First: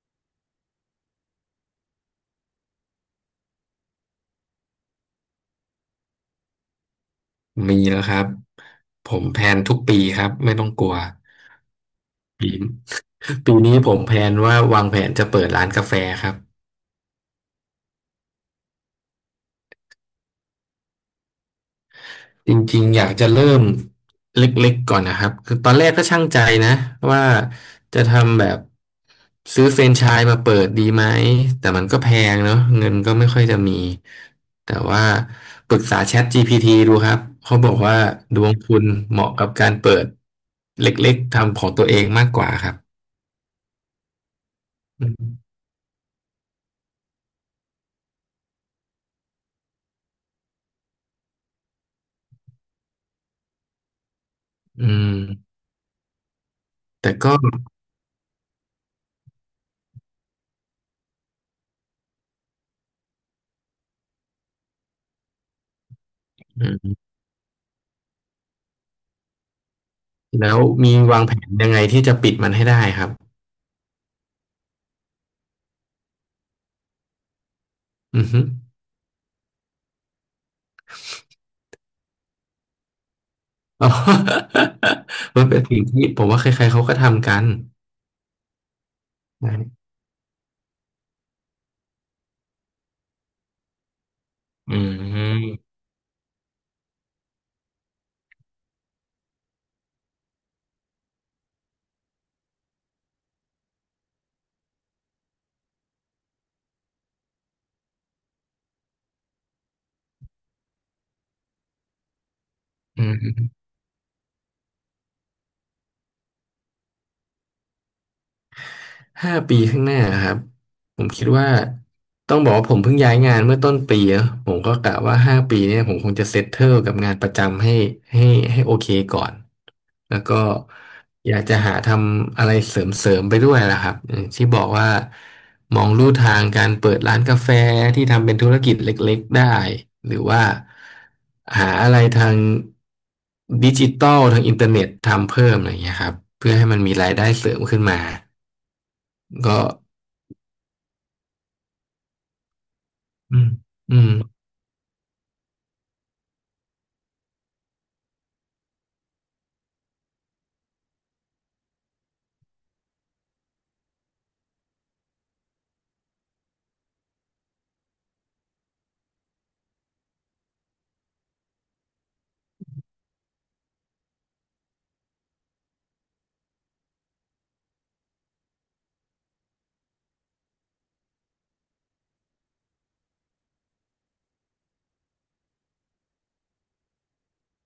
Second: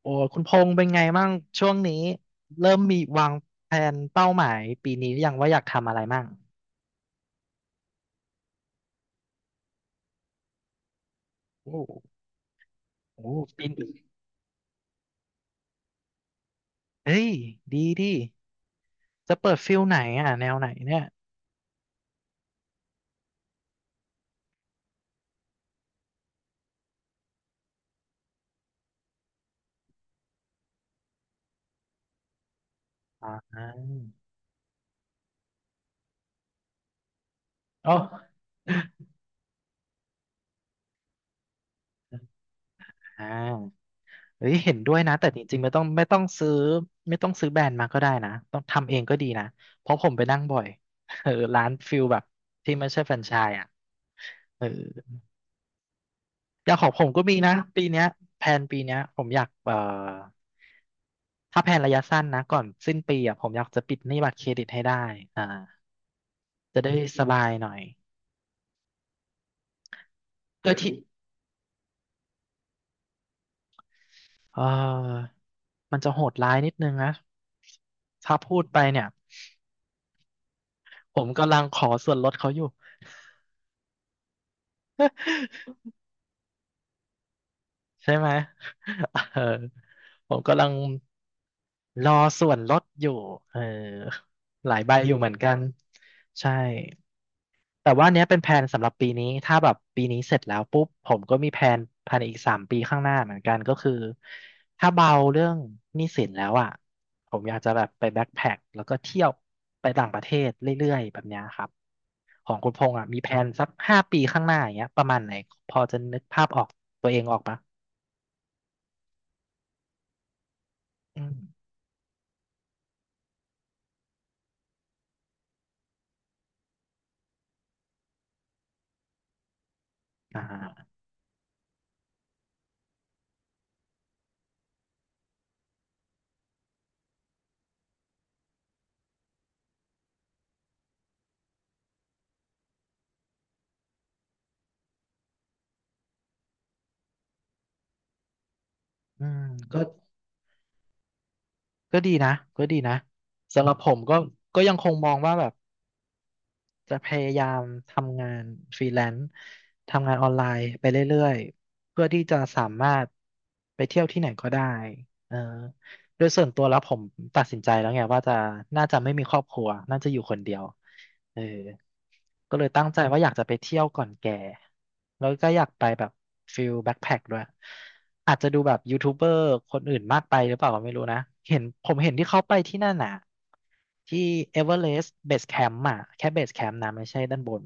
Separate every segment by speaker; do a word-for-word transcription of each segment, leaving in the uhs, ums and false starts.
Speaker 1: โอ้คุณพงษ์เป็นไงมั่งช่วงนี้เริ่มมีวางแผนเป้าหมายปีนี้หรือยังว่าอยากทำอะไรมั่ง
Speaker 2: มีแล้วครับผมแพลนทุกปีครับไม่ต้องกลัว
Speaker 1: โอ้
Speaker 2: ปี
Speaker 1: โอ้
Speaker 2: ปี
Speaker 1: ปี
Speaker 2: นี้ผ
Speaker 1: นี้
Speaker 2: มแพลนว่าวางแผนจะเปิดร้านกาแฟครับ
Speaker 1: เฮ้ยดีดีจะเปิดฟิลไหนอ่ะแนวไหนเนี่ย
Speaker 2: จริงๆอยากจะเริ่มเล็กๆก่อนนะครับคือตอนแรกก็ช่างใจนะว่าจะทำแบบซื้อแฟรนไชส์มาเปิดดีไหมแต่มันก็แพงเนอะเงินก็
Speaker 1: อ
Speaker 2: ไม่ค่อยจะมี
Speaker 1: ่า
Speaker 2: แต่ว่าปรึกษา ChatGPT ดูครับเขาบอก
Speaker 1: อ๋อ
Speaker 2: ว่าดวงคุณเหมาะกับการเปิดเล็กๆทำของตัวเองมา กกว่าครับ
Speaker 1: อ่าเฮ้ยเห็นด้วย
Speaker 2: อื
Speaker 1: นะแต่
Speaker 2: ม
Speaker 1: จริงๆไม่ต้องไม่ต้องซื้อไม่ต้องซื้อแบรนด์มาก็ได้นะต้องทำเองก็ดีนะเพราะผมไปนั่งบ่อย เออร้านฟิลแบบที่ไม่ใช่แฟรนไชส์อ่ะเออ
Speaker 2: อืม
Speaker 1: อย่างของผม
Speaker 2: แต่
Speaker 1: ก็
Speaker 2: ก็
Speaker 1: มีนะปีเนี้ยแผนปีเนี้ยผมอยากเอ่อถ้าแผนระยะสั้นนะก่อนสิ้นปีอ่ะผมอยากจะปิดหนี้บัตรเครดิตให้ได้อ่า
Speaker 2: อื
Speaker 1: จะได้
Speaker 2: ม
Speaker 1: สบายหน่อย
Speaker 2: แล้ว
Speaker 1: โดยที่
Speaker 2: มีวางแผนยังไงที่จะปิดมันให้ได้ครับ
Speaker 1: เออมันจะโหดร้ายนิดนึงนะ
Speaker 2: อือ
Speaker 1: ถ้า
Speaker 2: ฮึ
Speaker 1: พูดไปเนี่ยผมกำลังขอส่วนลดเขาอยู่
Speaker 2: อ๋อ มันเป็นสิ่งที่ผมว่าใครๆเขาก็ทำกัน
Speaker 1: ใช่ไหมเออ
Speaker 2: นะ
Speaker 1: ผมกำลังรอส่วนลดอยู่เออห
Speaker 2: อื
Speaker 1: ลายใบอยู่เหมือนกั
Speaker 2: ม
Speaker 1: นใช่ แต่ว่าเนี้ยเป็นแผนสำหรับปีนี้ถ้าแบบปีนี้เสร็จแล้วปุ๊บผมก็มีแผนภายในอีกสามปีข้างหน้าเหมือนกันก็คือถ้าเบาเรื่องหนี้สินแล้วอ่ะผมอยากจะแบบไปแบ็คแพ็คแล้วก็เที่ยวไปต่างประเทศเรื่อยๆแบบเนี้ยครับของคุณพงษ์
Speaker 2: อื
Speaker 1: อ่ะมีแผ
Speaker 2: ม
Speaker 1: นสักห้าปีข้างหน้าอย่างเงี้ยประมาณไหนพอจะนึกภาพออกตัวเองออกปะ
Speaker 2: ห้าปีข้างหน้าครับผม
Speaker 1: อื
Speaker 2: คิด
Speaker 1: ม
Speaker 2: ว่าต้องบอกว่าผมเพิ่งย้ายงานเมื่อต้นปีเนอะผมก็กะว่าห้าปีเนี่ยผมคงจะเซตเทิลกับงานประจำให้ให้ให้โอเคก่อน แล้วก็
Speaker 1: อ่า
Speaker 2: อยากจะหาทำอะไรเสริมๆไปด้วยล่ะครับอมที่บอกว่ามองลู่ทางการเปิดร้านกาแฟที่ทำเป็นธุรกิจเล็กๆได้หรือว่าหาอะไรทางดิจิตอลทางอินเทอร์เน็ตทำเพิ่มอะไรอย่างเงี้ยครับเพื่อให้มันมีรายได้เสริมขึ้นมา
Speaker 1: อืม
Speaker 2: ก็
Speaker 1: ก็ก็ดีนะก็ดีนะ
Speaker 2: อืม
Speaker 1: สำหรับผ
Speaker 2: อื
Speaker 1: ม
Speaker 2: ม
Speaker 1: ก็ก็ยังคงมองว่าแบบ จะพยายามทำงานฟรีแลนซ์ทำงานออนไลน์ไปเรื่อยๆเพื่อที่จะสามารถไปเที่ยวที่ไหนก็ได้เออ โดยส่วนตัวแล้วผมตัดสินใจแล้วไงว่าจะน่าจะไม่มีครอบครัวน่าจะอยู่คนเดียวเออก็เลยตั้งใจว่าอยากจะไปเที่ยวก่อนแก่แล้วก็อยากไปแบบฟิลแบ็คแพ็คด้วยอาจจะดูแบบยูทูบเบอร์คนอื่นมากไปหรือเปล่าก็ไม่รู้นะเห็นผมเห็นที่เขาไปที่นั่นน่ะที่เอเวอเรสต์เบสแคมป์อ่ะแค่เบสแคมป์นะไม่ใช่ด้านบน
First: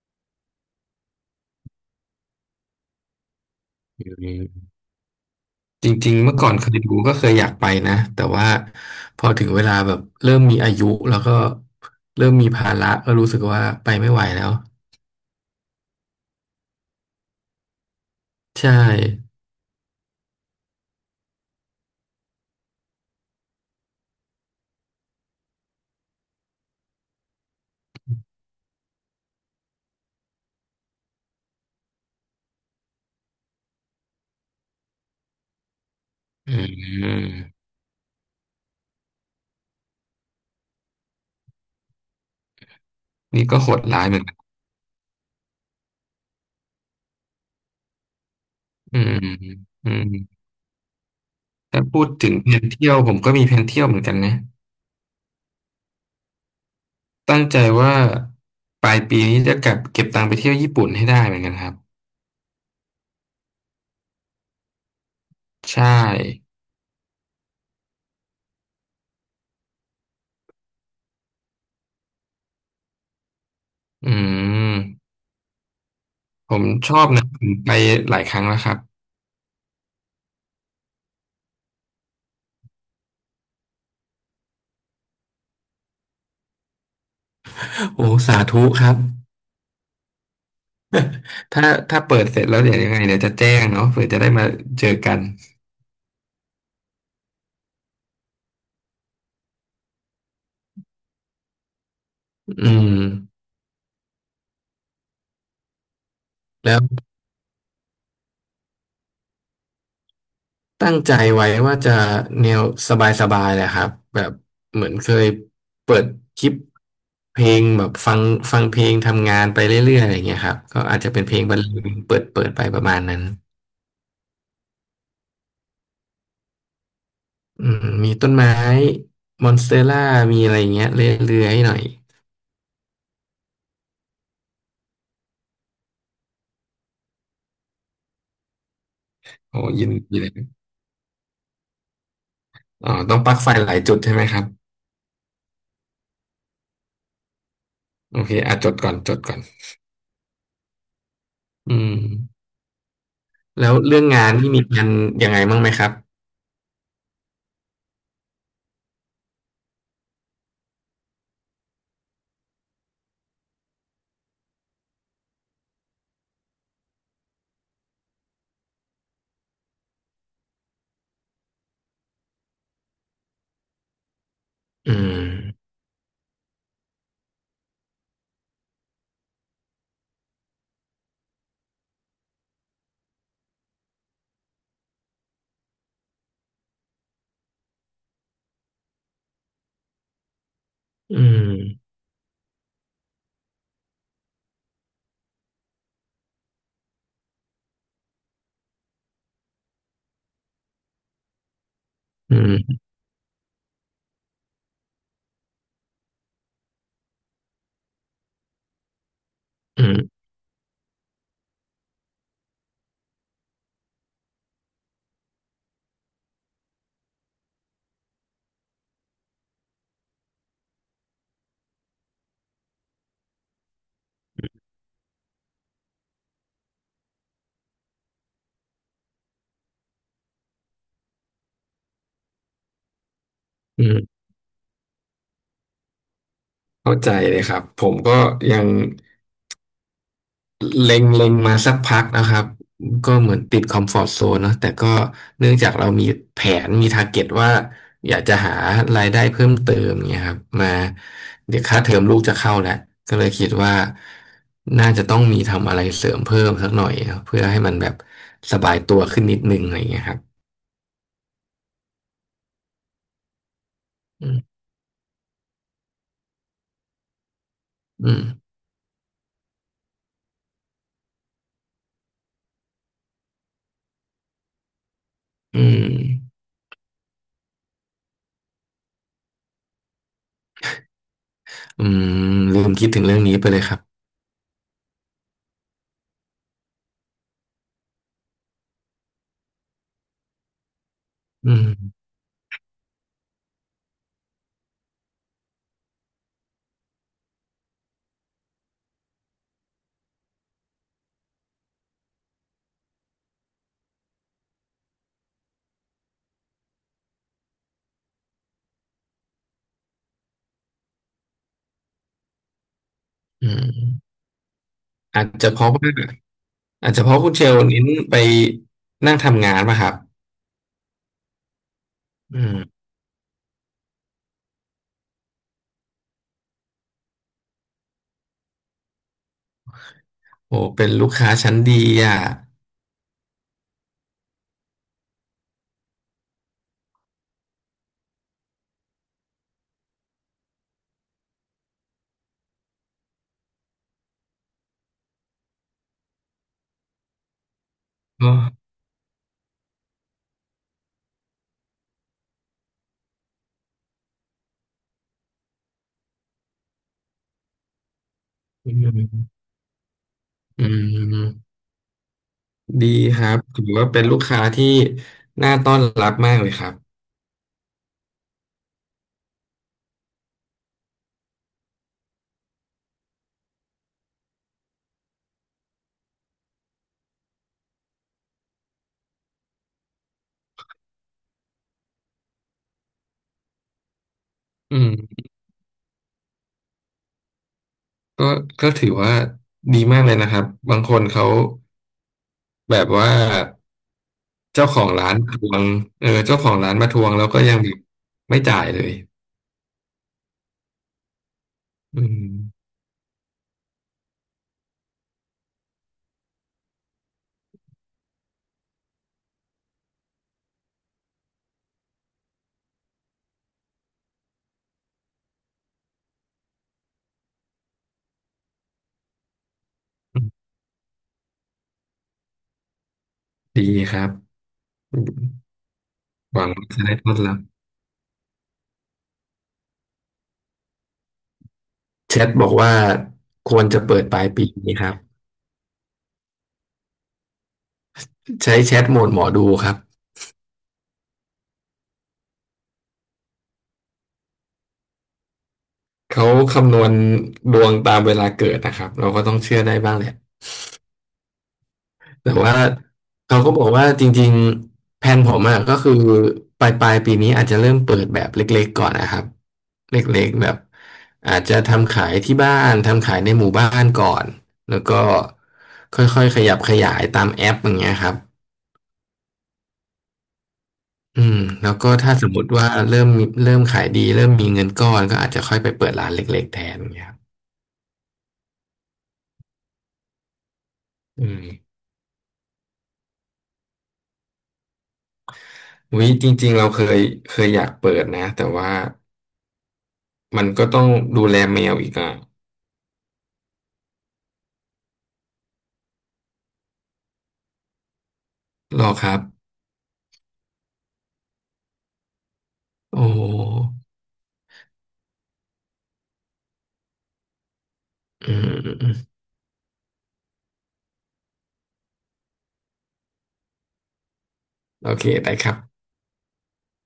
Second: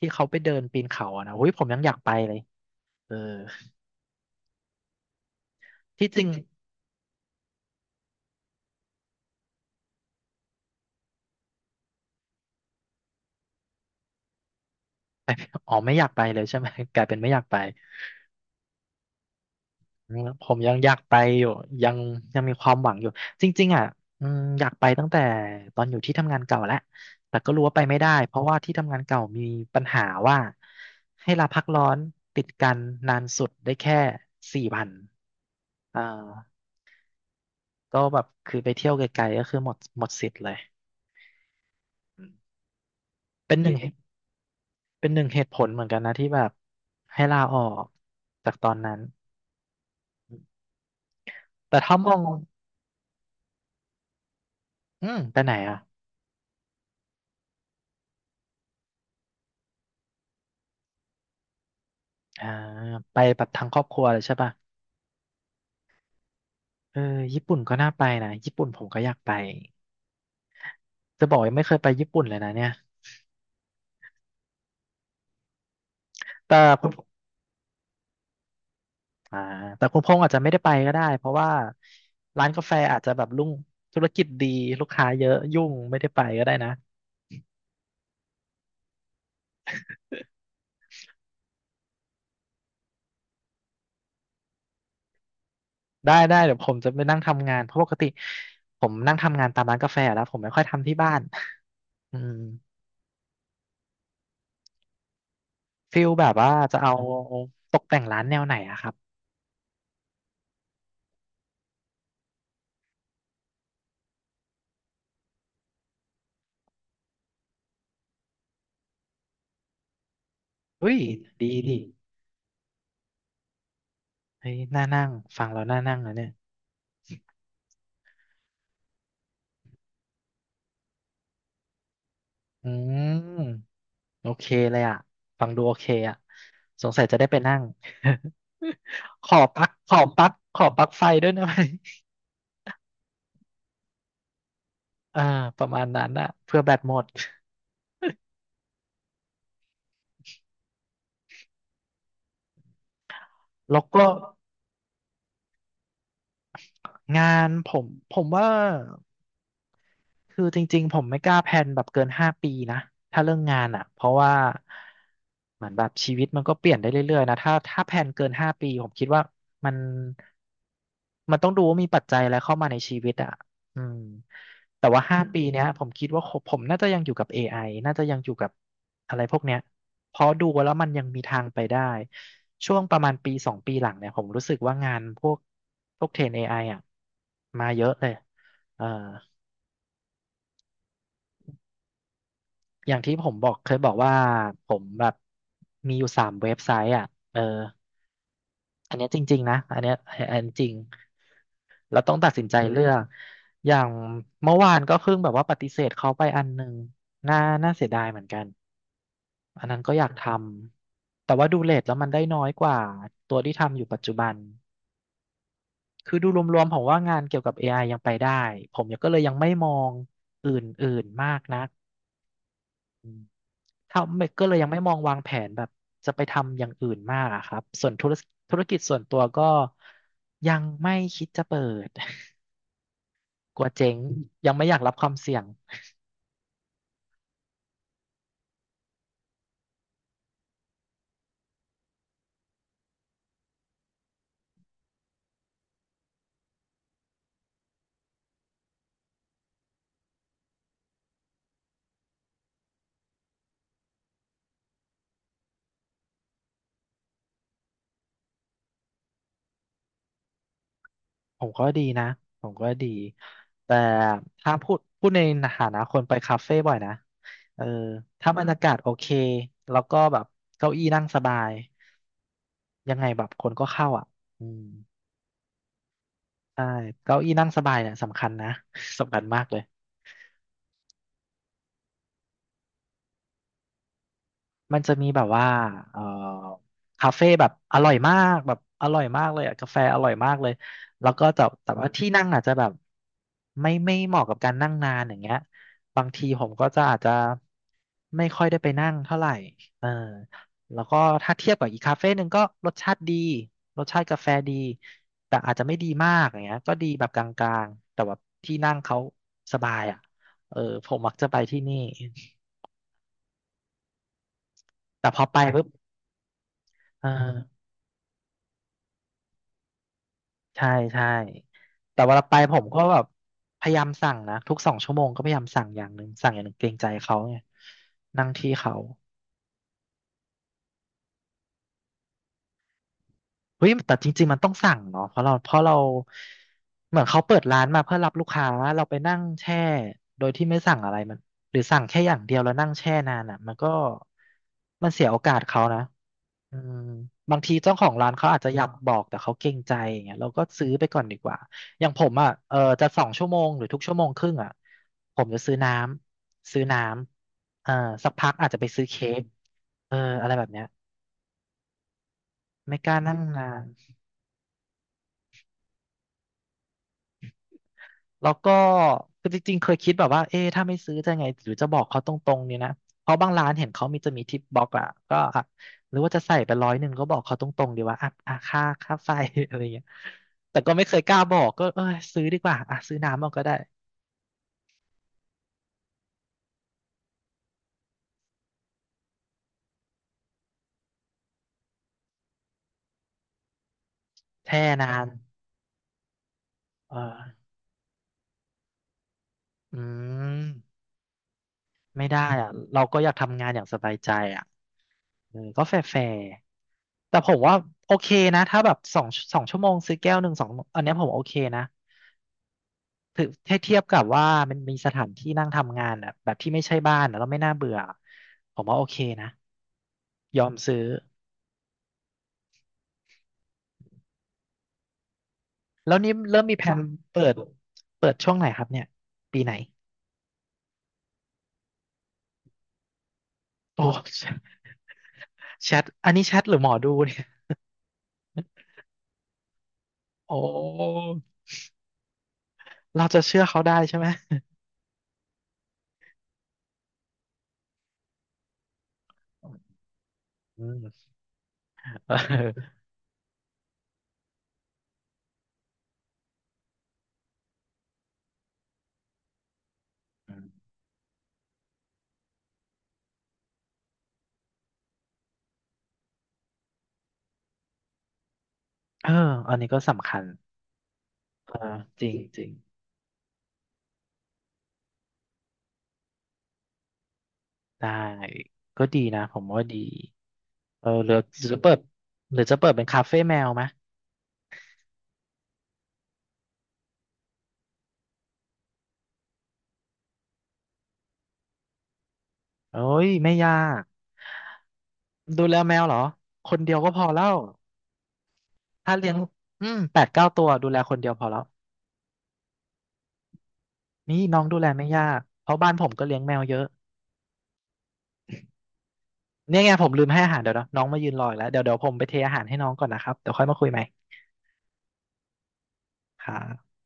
Speaker 1: ที่เขาไปเดินปีนเขาอ่ะนะอุ้ยผมยังอยากไปเลยเออ
Speaker 2: จ
Speaker 1: ที่
Speaker 2: ริง
Speaker 1: จริ
Speaker 2: ๆ
Speaker 1: ง
Speaker 2: เมื่อก่อนเคยดูก็เคยอยากไปนะแต่ว่าพอถึงเวลาแบบเริ่มมีอายุแล้วก็เริ่มมีภาระก็รู้สึกว่าไปไม่ไหวแล้ว
Speaker 1: อ๋อไม่อยากไปเลยใช่ไหม กลายเป็นไม่อยากไป
Speaker 2: ใช่
Speaker 1: อืมผมยังอยากไปอยู่ยังยังมีความหวังอยู่จริงๆอ่ะอืมอยากไปตั้งแต่ตอนอยู่ที่ทำงานเก่าแล้วแต่ก็รู้ว่าไปไม่ได้เพราะว่าที่ทำงานเก่ามีปัญหาว่าให้ลาพักร้อนติดกันนานสุดได้แค่สี่วันอ่
Speaker 2: อื
Speaker 1: า
Speaker 2: ม
Speaker 1: ก็แบบคือไปเที่ยวไกลๆก็คือหมดหมดสิทธิ์เลย
Speaker 2: นี่
Speaker 1: เป็
Speaker 2: ก็
Speaker 1: นห
Speaker 2: โห
Speaker 1: นึ่ง
Speaker 2: ด
Speaker 1: เหตุ
Speaker 2: ร้ายเหมือนกัน
Speaker 1: เป็นหนึ่งเหตุผลเหมือนกันนะที่แบบให้ลาออกจากตอนนั้
Speaker 2: อื
Speaker 1: น
Speaker 2: มอืม
Speaker 1: แต่
Speaker 2: ถ้า
Speaker 1: ถ้า
Speaker 2: พู
Speaker 1: ม
Speaker 2: ด
Speaker 1: อง
Speaker 2: ถึงแผนเที่ยวผมก็มีแผนเที่ยวเหมือนกันนะ
Speaker 1: อืมไปไหนอ่ะ
Speaker 2: ตั้งใจว่าปลายปีนี้จะกลับเก็บตังค์ไปเที่ยวญี่ปุ่นให้ได้เหมือนกันครับ
Speaker 1: อ่าไปแบบทั้งครอบครัวเลยใช่ป่ะ
Speaker 2: ใช่
Speaker 1: เออญี่ปุ่นก็น่าไปนะญี่ปุ่นผมก็อยากไปจะบอกยังไม่เคยไปญี่ปุ่นเลยนะเนี่ย
Speaker 2: อืมผ
Speaker 1: แต่
Speaker 2: ม
Speaker 1: คุณ
Speaker 2: ชอบนะผมไปหลายครั้งแล้วครับ
Speaker 1: อ่าแต่คุณพงษ์อาจจะไม่ได้ไปก็ได้เพราะว่าร้านกาแฟอาจจะแบบรุ่งธุรกิจดีลูกค้าเยอะยุ่งไม่ได้ไปก็ได้นะ
Speaker 2: โอ้สาธุครับ ถ้าถ้าเปิดเสร็จแล้วเดี๋ยวยังไงเดี๋ยวจะแจ้งเนาะเผื่อจะได้มาเจอกัน
Speaker 1: ได้ได้เดี๋ยวผมจะไปนั่งทำงานเพราะปกติผมนั่งทำงานตามร้านกาแฟแล้วผมไม่ค่อยทำที่บ้านอืม
Speaker 2: อืม
Speaker 1: ฟิลแบบว่า
Speaker 2: แล้
Speaker 1: จะ
Speaker 2: ว
Speaker 1: เอาตกแต่งร้านแนวไหนอะครับ
Speaker 2: ตั้งใจไว้ว่าจะแนวสบายๆแหละครับแบบเหมือนเคยเปิดคลิปเพลงแบบฟังฟังเพลงทำงานไปเรื่อยๆอะไรอย่างเงี้ยครับก็
Speaker 1: อุ้
Speaker 2: อา
Speaker 1: ย
Speaker 2: จจะเป็นเพลง
Speaker 1: ดี
Speaker 2: บรร
Speaker 1: ดี
Speaker 2: เลงเปิดเปิดไปประมาณนั้น
Speaker 1: เฮ้ยน่านั่งฟังแล้วน่านั่งนะเนี่ย
Speaker 2: อืมมีต้นไม้มอนสเตอร่ามีอะไรอย่างเงี้ยเรื่อยๆหน่อย
Speaker 1: อืม โอเคเลยอ่ะฟังดูโอเคอ่ะสงสัยจะได้ไปนั่ง ขอ
Speaker 2: โอ้
Speaker 1: ปลั๊ก
Speaker 2: ยิ
Speaker 1: ข
Speaker 2: น
Speaker 1: อ
Speaker 2: ดี
Speaker 1: ป
Speaker 2: เล
Speaker 1: ลั๊ก
Speaker 2: ย
Speaker 1: ขอปลั๊กไฟด้วยนะไหม
Speaker 2: อ๋อต้องปลั๊กไฟหลายจุดใช่ไหมครับ
Speaker 1: อ่าประมาณนั้นอ่ะเพื่อแบตหมด
Speaker 2: โอเคอ่ะจดก่อนจดก่อนอืม แล้ว
Speaker 1: แล้ว
Speaker 2: เรื่อ
Speaker 1: ก็
Speaker 2: งงานที่มีกันยังไงบ้างไหมครับ
Speaker 1: งานผมผมว่า คือจริงๆผมไม่กล้าแพลนแบบเกินห้าปีนะถ้าเรื่องงานอ่ะเพราะว่าเหมือนแบบชีวิตมันก็เปลี่ยนได้เรื่อยๆนะถ้าถ้าแพลนเกินห้าปีผมคิดว่ามันมันต้องดูว่ามีปัจจัยอะไรเข้ามาในชีวิตอ่ะอืมแต่
Speaker 2: อื
Speaker 1: ว่าห้าปีเนี้ย
Speaker 2: ม
Speaker 1: ผมคิดว่าผมผมน่าจะยังอยู่กับ เอ ไอ น่าจะยังอยู่กับอะไรพวกเนี้ยเพราะดูแล้วมันยังมีทางไปได้ช่วงประมาณปีสองปีหลังเนี่ยผมรู้สึกว่างานพวกพวกเทรน เอ ไอ อไออ่ะมาเยอะเลยเออ
Speaker 2: อืม
Speaker 1: อย่างที่ผมบอกเคยบอกว่าผมแบบมีอยู่สามเว็บไซต์อ่ะเอออันเนี้ยจริงๆนะอันเนี้ยอันจริงเราต้องตัด
Speaker 2: อื
Speaker 1: สินใจอื
Speaker 2: ม
Speaker 1: เลืมอกอย่างเมื่อวานก็เพิ่งแบบว่าปฏิเสธเขาไปอันหนึ่งน่าน่าเสียดายเหมือนกันอันนั้น
Speaker 2: อื
Speaker 1: ก็อยาก
Speaker 2: ม
Speaker 1: ทำแต่ว่าดูเรทแล้วมันได้น้อยกว่าตัวที่ทำอยู่ปัจจุบันคือดูรวมๆผมว่างานเกี่ยวกับ เอ ไอ ยังไปได้ผมก็เลยยังไม่มองอื่นๆมากนัก ทำก็เลยยังไม่มองวางแผนแบบจะไปทำอย่างอื่นมากอะครับส่วนธุรธุรกิจส่วนตัวก็ยังไม่คิดจะเปิด กลัว
Speaker 2: อื
Speaker 1: เจ๊ง
Speaker 2: ม
Speaker 1: ยังไม่อยากรับความเสี่ยง
Speaker 2: เข้าใจเลยครับ ผมก็ยังเล็งเล็งมาสักพักนะครับ ก็เหมือนติดคอมฟอร์ z โซนเนอะแต่ก็เนื่องจากเรามีแผนมี t า r g เก็ตว่าอยากจะหารายได้เพิ่มเติมเนี่ยครับมาเดี๋ยวค่าเทอมลูกจะเข้าแล้วก็เลยคิดว่าน่าจะต้องมีทำอะไรเสริมเพิ่มสักหน่อยครับเพื่อให้มันแบบสบายตัวขึ้นนิดนึงอะไรอย่างเงี้ยครับ
Speaker 1: ผมก็ดีนะผมก็ดีแต่
Speaker 2: อื
Speaker 1: ถ้า
Speaker 2: ม
Speaker 1: พูดพูดในฐานะคนไปคาเฟ่บ่อยนะเออ
Speaker 2: อื
Speaker 1: ถ้าบร
Speaker 2: ม
Speaker 1: รยากาศโอเคแล้วก็แบบเก้าอี้นั่งสบายยังไงแบบคนก็เข้าอ่ะอืม
Speaker 2: อืม
Speaker 1: ใช่เก้าอี้นั่งสบายเนี่ยสำคัญนะ สำคัญมากเลย
Speaker 2: อืมลืมคิดถึงเรื่องนี้ไปเลยครับ
Speaker 1: มันจะมีแบบว่าเอ่อคาเฟ่แบบอร่อยมากแบบอร่อยมากเลยอะกาแฟอร่อยมากเลยแล้วก็จะ
Speaker 2: อื
Speaker 1: แต่ว่า
Speaker 2: ม
Speaker 1: ที่นั่งอาจจะแบบไม่ไม่เหมาะกับการนั่งนานอย่างเงี้ยบางทีผมก็จะอาจจะไม่ค่อยได้ไปนั่งเท่าไหร่เออแล้วก็ถ้าเทียบกับอีกคาเฟ่หนึ่งก็รสชาติดีรสชาติกาแฟดีแต่อาจจะไม่ดีมากอย่างเงี้ยก็ดีแบบกลางๆแต่ว่าที่นั่งเขาสบายอ่ะเออผมมักจะไปที่นี่
Speaker 2: อืม
Speaker 1: แต่พ
Speaker 2: อา
Speaker 1: อ
Speaker 2: จ
Speaker 1: ไป
Speaker 2: จะเพ
Speaker 1: ปุ๊บ
Speaker 2: ราะว่าอาจจะ
Speaker 1: เออ
Speaker 2: เพราะคุณเชลเน้นไปนั่งทำงานมาครับ
Speaker 1: ใช่ใช่แต่เวลาไป
Speaker 2: อื
Speaker 1: ผม
Speaker 2: ม
Speaker 1: ก็แบบพยายามสั่งนะทุกสองชั่วโมงก็พยายามสั่งอย่างหนึ่งสั่งอย่างหนึ่งเกรงใจเขาไงนั่งที่เขา
Speaker 2: โอ้เป็นลูกค้าชั้นดีอ่ะ
Speaker 1: เฮ้ยแต่จริงๆมันต้องสั่งเนาะเพราะเราเพราะเราเหมือนเขาเปิดร้านมาเพื่อรับลูกค้าเราไปนั่งแช่โดยที่ไม่สั่งอะไรมันหรือสั่งแค่อย่างเดียวแล้วนั่งแช่นานอ่ะมันก็มันเสียโอกาสเขานะ อืมบางทีเจ้าของร้าน
Speaker 2: อ๋
Speaker 1: เขาอาจจะอยา
Speaker 2: อ
Speaker 1: กบอกแต่เขาเกรงใจอย่างเงี้ยเราก็ซื้อไปก่อนดีกว่าอย่างผมอ่ะเออจะสองชั่วโมงหรือทุกชั่วโมงครึ่งอ่ะผมจะซื้อน้ำซื้อน้ำเอ่าสักพักอาจจะไป
Speaker 2: อื
Speaker 1: ซื้อเค้ก
Speaker 2: ม
Speaker 1: เอออะไรแบบเนี้
Speaker 2: อื
Speaker 1: ย
Speaker 2: ม
Speaker 1: ไม่
Speaker 2: ดี
Speaker 1: กล้านั่
Speaker 2: ค
Speaker 1: ง
Speaker 2: รับ
Speaker 1: นา
Speaker 2: ถื
Speaker 1: น
Speaker 2: อว่าเป็นลูกค้าที่น่าต้อนรับมากเลยครับ
Speaker 1: แล้วก็คือจริงๆเคยคิดแบบว่าเอ๊ะถ้าไม่ซื้อจะไงหรือจะบอกเขาตรงๆเนี่ยนะเพราะบางร้านเห็นเขามีจะมีทิปบ็อกอะก็อ่ะหรือว่าจะใส่ไปร้อยหนึ่งก็บอกเขาตรงๆดีว่าอ่ะอ่ะค่าค่าไฟ อะไรเงี้ยแต่ก็ไม่เคยกล้าบอกก็เออซื้อดีกว่าอ่ะซื้อน้ำมันก็ได้
Speaker 2: อืมก็ก็ถือว่าดีมากเลยนะครับบางคนเขาแบบว่า
Speaker 1: แช่
Speaker 2: เจ้าขอ
Speaker 1: นา
Speaker 2: ง
Speaker 1: น
Speaker 2: ร้านมาทวงเออเจ้าของร้านมา
Speaker 1: เอ
Speaker 2: ท
Speaker 1: อ
Speaker 2: วงแล้วก็ยังแบบไม่จ่ายเลย
Speaker 1: อืม
Speaker 2: อื
Speaker 1: ไม่ได้
Speaker 2: ม
Speaker 1: อ่ะเราก็อยากทำงานอย่างสบายใจอ่ะเออก็แฟร์ๆแต่ผมว่าโอเคนะถ้าแบบสองสองชั่วโมงซื้อแก้วหนึ่งสองอันเนี้ยผมโอเคนะ ถือถ้าเทียบกับว่ามันมีสถานที่นั่งทำงานอ่ะแบบที่ไม่ใช่บ้านอ่ะแล้วไม่น่าเบื่อผมว่าโอเคนะ
Speaker 2: อืม
Speaker 1: ยอมซื้อ
Speaker 2: ดีครับ
Speaker 1: แล้วนี่
Speaker 2: ห
Speaker 1: เริ่ม
Speaker 2: วัง
Speaker 1: มีแผ
Speaker 2: ว่า
Speaker 1: น
Speaker 2: จะได้ต้อน
Speaker 1: เปิ
Speaker 2: รั
Speaker 1: ด
Speaker 2: บ
Speaker 1: เปิดช่วงไหนครับเนี่ยปีไหน
Speaker 2: แชทบอกว่าควรจะ
Speaker 1: โอ้
Speaker 2: เปิดปลายปีนี้ครับ
Speaker 1: แชทอันนี้แชทหรือหมอดูเนี่ย
Speaker 2: ใช้แชทโหมดหมอดูครับ
Speaker 1: โอ้เราจะเชื่อเขาได้ใช่ไหม
Speaker 2: เขาคำนวณดวงตามเวลาเกิดนะครับเราก็ต้องเชื่อได้บ้างแหละ
Speaker 1: อืมเ
Speaker 2: แต่ว่า
Speaker 1: ออ
Speaker 2: เขาก็บอกว่าจริงๆแผนผมอะก็คือปลายปลายปีนี้อาจจะเริ่มเปิดแบบเล็กๆก่อนนะครับเล็กๆแบบอาจจะทำขายที่บ้านทำขายในหมู่บ้านก่อนแล้วก็ค่อยๆขยับขยายตามแอปอย่างเงี้ยครับ
Speaker 1: เอออันนี้ก็สำคัญ
Speaker 2: อืม
Speaker 1: เออ
Speaker 2: แล้วก็
Speaker 1: จริ
Speaker 2: ถ้า
Speaker 1: ง
Speaker 2: สม
Speaker 1: จ
Speaker 2: ม
Speaker 1: ริง
Speaker 2: ติว่าเริ่มมีเริ่มขายดีเริ่มมีเงินก้อนก็อาจจะค่อยไปเปิดร้านเล็กๆแทนอย่างเงี้ยครับ
Speaker 1: ได้ก็ดีนะผมว่าดีเออหรือ
Speaker 2: อืม
Speaker 1: จะเปิดหรือจะเปิดเป็นคาเฟ่แมวไหม
Speaker 2: วิจริงๆเราเคยเคยอยากเปิดนะแต่ว่ามันก็ต้องดูแลแมวอีกอ่ะ
Speaker 1: เอ้ยไม่ยากดูแลแมวเหรอคนเดียวก็พอแล้ว
Speaker 2: รอ
Speaker 1: ถ้า
Speaker 2: ค
Speaker 1: เลี้ย
Speaker 2: รั
Speaker 1: ง
Speaker 2: บ
Speaker 1: อืมแปดเก้าตัวดูแลคนเดียวพอแล้ว
Speaker 2: โอ้
Speaker 1: นี่น้องดูแลไม่ยากเพราะบ้านผมก็เลี้ยงแมวเยอะ
Speaker 2: อืมอืมอืม
Speaker 1: เนี่ยไงผมลืมให้อาหารเดี๋ยวนะน้องมายืนรออีกแล้วเดี๋ยวเดี๋ยวผมไปเทอาหารให้น้องก่อนนะครับเดี๋ยวค่อยมาคุยใหม่
Speaker 2: โอเคได้ครับ
Speaker 1: ครับ